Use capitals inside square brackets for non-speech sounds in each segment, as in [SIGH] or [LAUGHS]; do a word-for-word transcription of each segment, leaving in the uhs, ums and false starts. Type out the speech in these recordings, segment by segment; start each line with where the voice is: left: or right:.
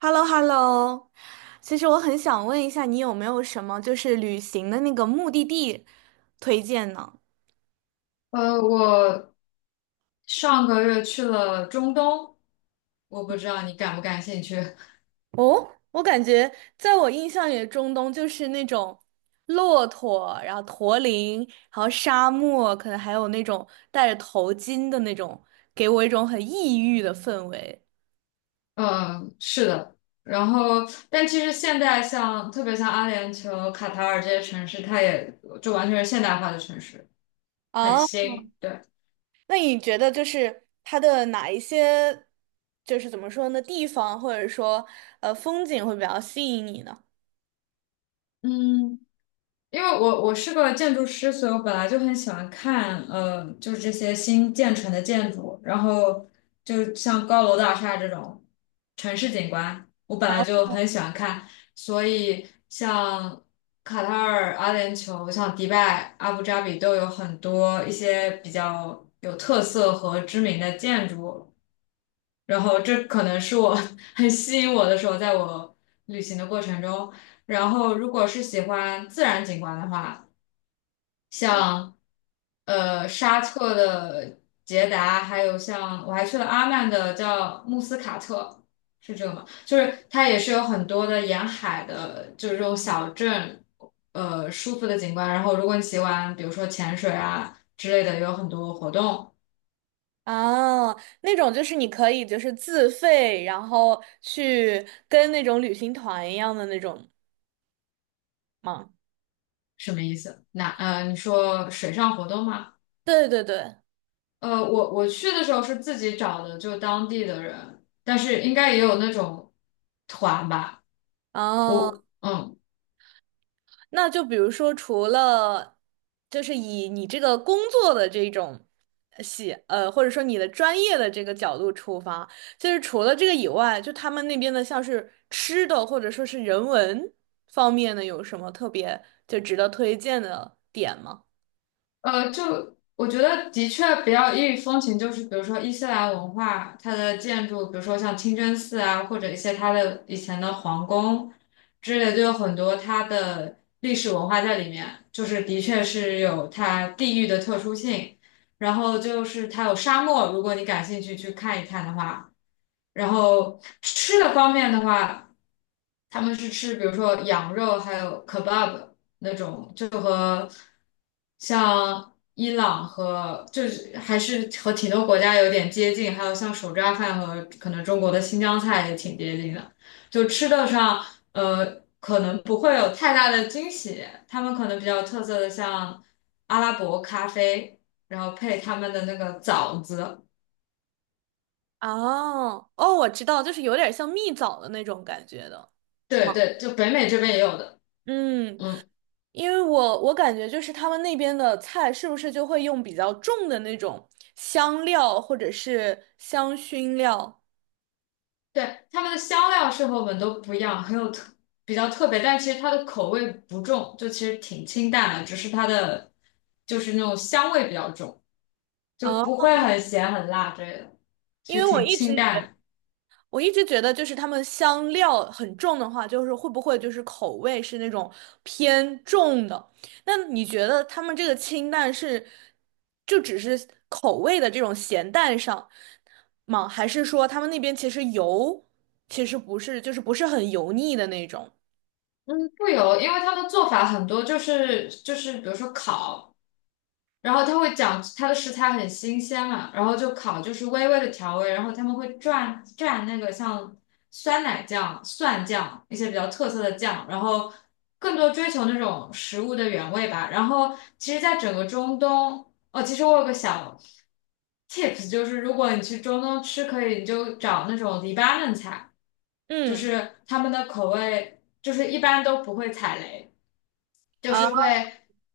right: h e l l o h e l l o 其实我很想问一下，你有没有什么就是旅行的那个目的地推荐呢？
left: 呃，我上个月去了中东，我不知道你感不感兴趣。
right: 哦，我感觉在我印象里，中东就是那种骆驼，然后驼铃，然后沙漠，可能还有那种戴着头巾的那种，给我一种很异域的氛围。
left: 嗯，是的。然后，但其实现在像特别像阿联酋、卡塔尔这些城市，它也就完全是现代化的城市，很
right: 啊。
left: 新。对，
right: 那你觉得就是它的哪一些，就是怎么说呢，地方或者说呃风景会比较吸引你呢？
left: 嗯。因为我我是个建筑师，所以我本来就很喜欢看，呃，就是这些新建成的建筑，然后就像高楼大厦这种城市景观，我本来就很喜欢看，所以像卡塔尔、阿联酋、像迪拜、阿布扎比都有很多一些比较有特色和知名的建筑，然后这可能是我 [LAUGHS] 很吸引我的时候，在我旅行的过程中。然后，如果是喜欢自然景观的话，像呃沙特的捷达，还有像我还去了阿曼的叫穆斯卡特，是这个吗？就是它也是有很多的沿海的，就是这种小镇，呃，舒服的景观。然后如果你喜欢，比如说潜水啊之类的，也有很多活动。
right: 哦，那种就是你可以就是自费，然后去跟那种旅行团一样的那种吗？
left: 什么意思？那呃，你说水上活动吗？
right: 对对对，
left: 呃，我我去的时候是自己找的，就当地的人，但是应该也有那种团吧。
right: 哦，
left: 我嗯。
right: 那就比如说除了就是以你这个工作的这种呃喜呃，或者说你的专业的这个角度出发，就是除了这个以外，就他们那边的像是吃的或者说是人文方面的有什么特别就值得推荐的点吗？
left: 呃，就我觉得的确比较异域风情，就是比如说伊斯兰文化，它的建筑，比如说像清真寺啊，或者一些它的以前的皇宫之类，就有很多它的历史文化在里面，就是的确是有它地域的特殊性。然后就是它有沙漠，如果你感兴趣去看一看的话，然后吃的方面的话，他们是吃比如说羊肉还有 kebab。那种，就和像伊朗和就是还是和挺多国家有点接近，还有像手抓饭和可能中国的新疆菜也挺接近的，就吃的上呃可能不会有太大的惊喜，他们可能比较特色的像阿拉伯咖啡，然后配他们的那个枣子，
right: 哦哦，我知道，就是有点像蜜枣的那种感觉的
left: 对
right: 吗？
left: 对，就北美这边也有的，
right: 嗯，
left: 嗯。
right: 因为我我感觉就是他们那边的菜是不是就会用比较重的那种香料或者是香薰料
left: 对，他们的香料是和我们都不一样，很有特比较特别，但其实它的口味不重，就其实挺清淡的，只是它的就是那种香味比较重，就
right: 啊？
left: 不会很咸很辣之类的，
right: 因
left: 其实
right: 为我
left: 挺
right: 一
left: 清
right: 直
left: 淡的。
right: 我一直觉得，就是他们香料很重的话，就是会不会就是口味是那种偏重的？那你觉得他们这个清淡是就只是口味的这种咸淡上吗？还是说他们那边其实油其实不是，就是不是很油腻的那种？
left: 不油，因为它的做法很多，就是就是比如说烤。然后他会讲他的食材很新鲜嘛，然后就烤，就是微微的调味，然后他们会蘸蘸那个像酸奶酱、蒜酱一些比较特色的酱，然后更多追求那种食物的原味吧。然后其实，在整个中东，哦，其实我有个小 tips，就是如果你去中东吃，可以你就找那种黎巴嫩菜，就
right: 嗯，
left: 是他们的口味就是一般都不会踩雷。就
right: 啊。
left: 是会，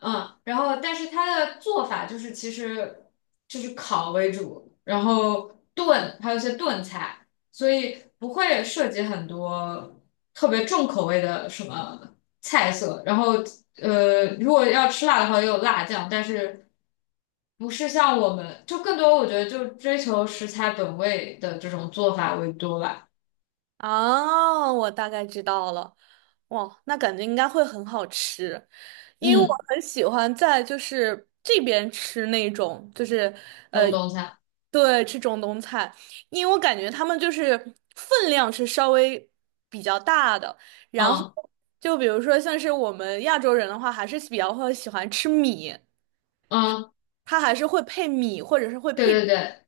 left: 嗯，然后但是它的做法就是其实就是烤为主，然后炖，还有一些炖菜，所以不会涉及很多特别重口味的什么菜色。然后呃，如果要吃辣的话，也有辣酱，但是不是像我们就更多，我觉得就追求食材本味的这种做法为多吧。
right: 哦，我大概知道了。哇，那感觉应该会很好吃，因为我
left: 嗯，
right: 很喜欢在就是这边吃那种就是呃，
left: 中东菜，
right: 对，吃中东菜，因为我感觉他们就是分量是稍微比较大的，然后
left: 嗯
right: 就比如说像是我们亚洲人的话，还是比较会喜欢吃米，
left: 嗯，
right: 它还是会配米或者是会
left: 对
right: 配。
left: 对对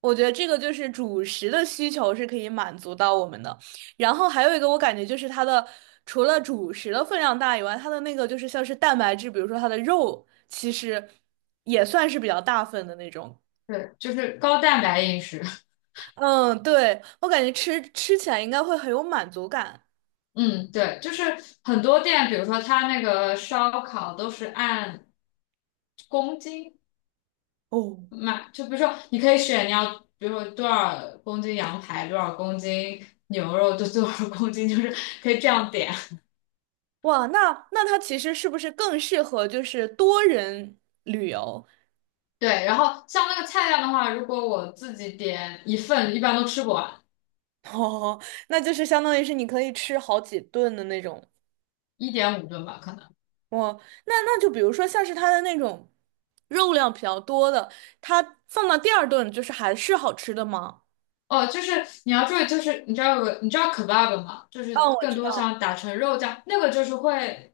right: 我觉得这个就是主食的需求是可以满足到我们的，然后还有一个我感觉就是它的除了主食的分量大以外，它的那个就是像是蛋白质，比如说它的肉，其实也算是比较大份的那种。
left: 对，就是高蛋白饮食。
right: 嗯，对，我感觉吃吃起来应该会很有满足感。
left: 嗯，对，就是很多店，比如说它那个烧烤都是按公斤
right: 哦，
left: 卖，就比如说你可以选你要，比如说多少公斤羊排，多少公斤牛肉，就多少公斤，就是可以这样点。
right: 哇，那那它其实是不是更适合就是多人旅游？[LAUGHS]
left: 对，然后像那个菜量的话，如果我自己点一份，一般都吃不完，
right: 哦，那就是相当于是你可以吃好几顿的那种。
left: 一点五顿吧，可能。
right: 哇，那那就比如说像是它的那种肉量比较多的，它放到第二顿就是还是好吃的吗？
left: 哦，就是你要注意，就是你知道有你知道 kebab 吗？就是
right: 哦，我
left: 更
right: 知
left: 多
right: 道，
left: 像打成肉酱，那个就是会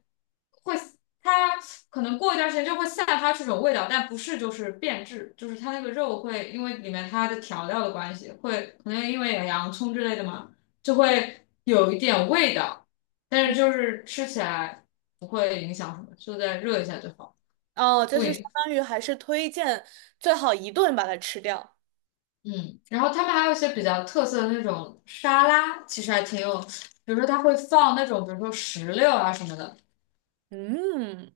left: 会它可能过一段时间就会散发出这种味道，但不是就是变质，就是它那个肉会因为里面它的调料的关系，会可能因为有洋葱之类的嘛，就会有一点味道，但
right: 嗯，
left: 是就是吃起来不会影响什么，就再热一下就好。
right: 哦，就
left: 不
right: 是相
left: 影。
right: 当于还是推荐最好一顿把它吃掉。
left: 嗯，然后他们还有一些比较特色的那种沙拉，其实还挺有，比如说他会放那种，比如说石榴啊什么的，
right: 嗯，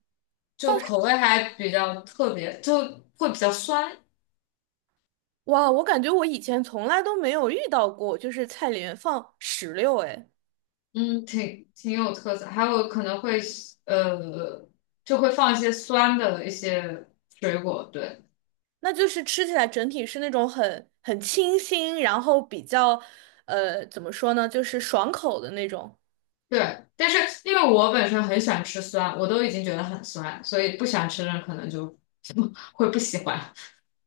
right: 放，
left: 就口味还比较特别，就会比较酸，
right: 哇，我感觉我以前从来都没有遇到过，就是菜里面放石榴，哎，
left: 嗯，挺挺有特色。还有可能会呃，就会放一些酸的一些水果，对
right: 那就是吃起来整体是那种很很清新，然后比较，呃，怎么说呢，就是爽口的那种。
left: 对。但是因为我本身很喜欢吃酸，我都已经觉得很酸，所以不喜欢吃的人可能就会不喜欢。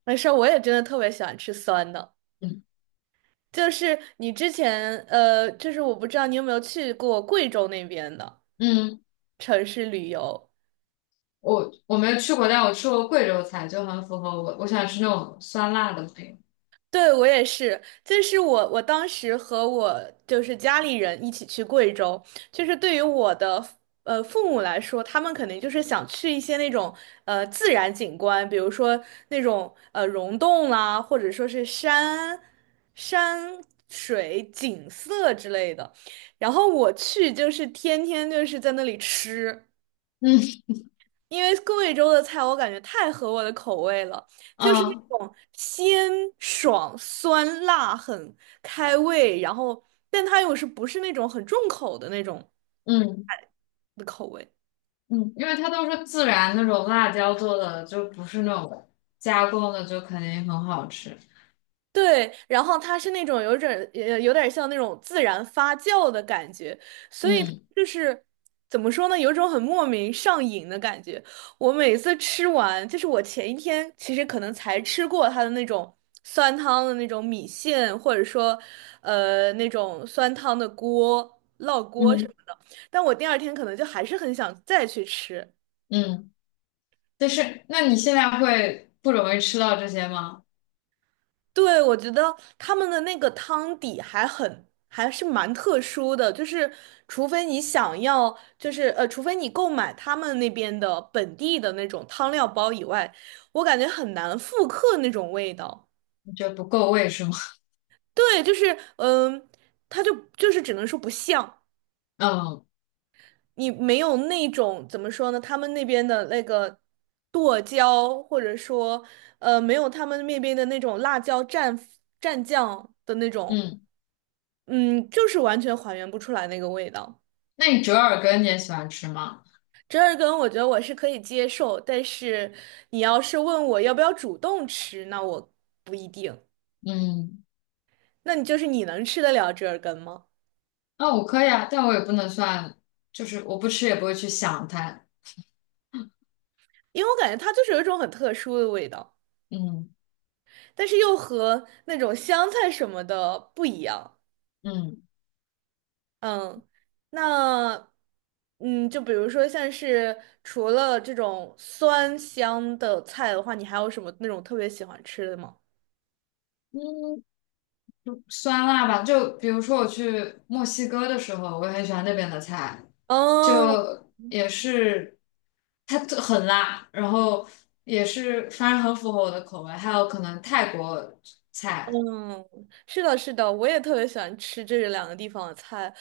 right: 没事儿，我也真的特别喜欢吃酸的。
left: 嗯
right: 就是你之前呃，就是我不知道你有没有去过贵州那边的
left: 嗯。
right: 城市旅游。
left: 我我没有去过，但我吃过贵州菜，就很符合我我想吃那种酸辣的那个
right: 对，我也是，就是我，我当时和我就是家里人一起去贵州，就是对于我的呃父母来说，他们肯定就是想去一些那种呃自然景观，比如说那种呃溶洞啦，或者说是山山水景色之类的。然后我去就是天天就是在那里吃。
left: 嗯
right: 因为贵州的菜我感觉太合我的口味了，就是那
left: 嗯
right: 种鲜爽、酸辣、很开胃，然后但它又是不是那种很重口的那种
left: 嗯
right: 的口味。
left: 嗯，因为它都是自然那种辣椒做的，就不是那种加工的，就肯定很好吃。
right: 对，然后它是那种有点儿呃有点儿像那种自然发酵的感觉，所以
left: 嗯
right: 就是怎么说呢，有一种很莫名上瘾的感觉。我每次吃完，就是我前一天其实可能才吃过它的那种酸汤的那种米线，或者说呃那种酸汤的锅、烙锅什
left: 嗯
right: 么的，但我第二天可能就还是很想再去吃。
left: 嗯，但是那你现在会不容易吃到这些吗？
right: 对，我觉得他们的那个汤底还很，还是蛮特殊的，就是除非你想要，就是呃，除非你购买他们那边的本地的那种汤料包以外，我感觉很难复刻那种味道。
left: 你觉得不够味是吗？
right: 对，就是嗯，它就就是只能说不像，
left: [LAUGHS] 嗯
right: 你没有那种怎么说呢，他们那边的那个剁椒，或者说呃，没有他们那边的那种辣椒蘸蘸酱的那种。
left: 嗯，
right: 嗯，就是完全还原不出来那个味道。
left: 那你折耳根你也喜欢吃吗？
right: 折耳根，我觉得我是可以接受，但是你要是问我要不要主动吃，那我不一定。
left: 嗯，
right: 那你就是你能吃得了折耳根吗？
left: 那我可以啊，但我也不能算，就是我不吃也不会去想它。
right: 因为我感觉它就是有一种很特殊的味道，
left: 嗯
right: 但是又和那种香菜什么的不一样。
left: 嗯
right: 嗯，那嗯，就比如说像是除了这种酸香的菜的话，你还有什么那种特别喜欢吃的吗？
left: 嗯。酸辣吧，就比如说我去墨西哥的时候，我也很喜欢那边的菜，
right: 哦，
left: 就也是它特很辣，然后也是反正很符合我的口味。还有可能泰国菜，
right: 嗯，是的，是的，我也特别喜欢吃这两个地方的菜。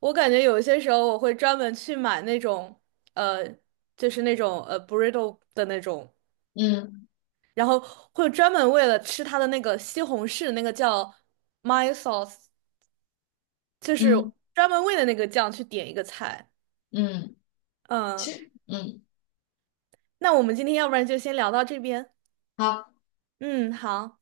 right: 我感觉有些时候我会专门去买那种，呃，就是那种呃 burrito 的那种，
left: 嗯
right: 然后会专门为了吃它的那个西红柿，那个叫 m y sauce，就是
left: 嗯
right: 专门为了那个酱去点一个菜。
left: 嗯，其
right: 嗯，
left: 实嗯
right: 那我们今天要不然就先聊到这边。
left: 好。
right: 嗯，好。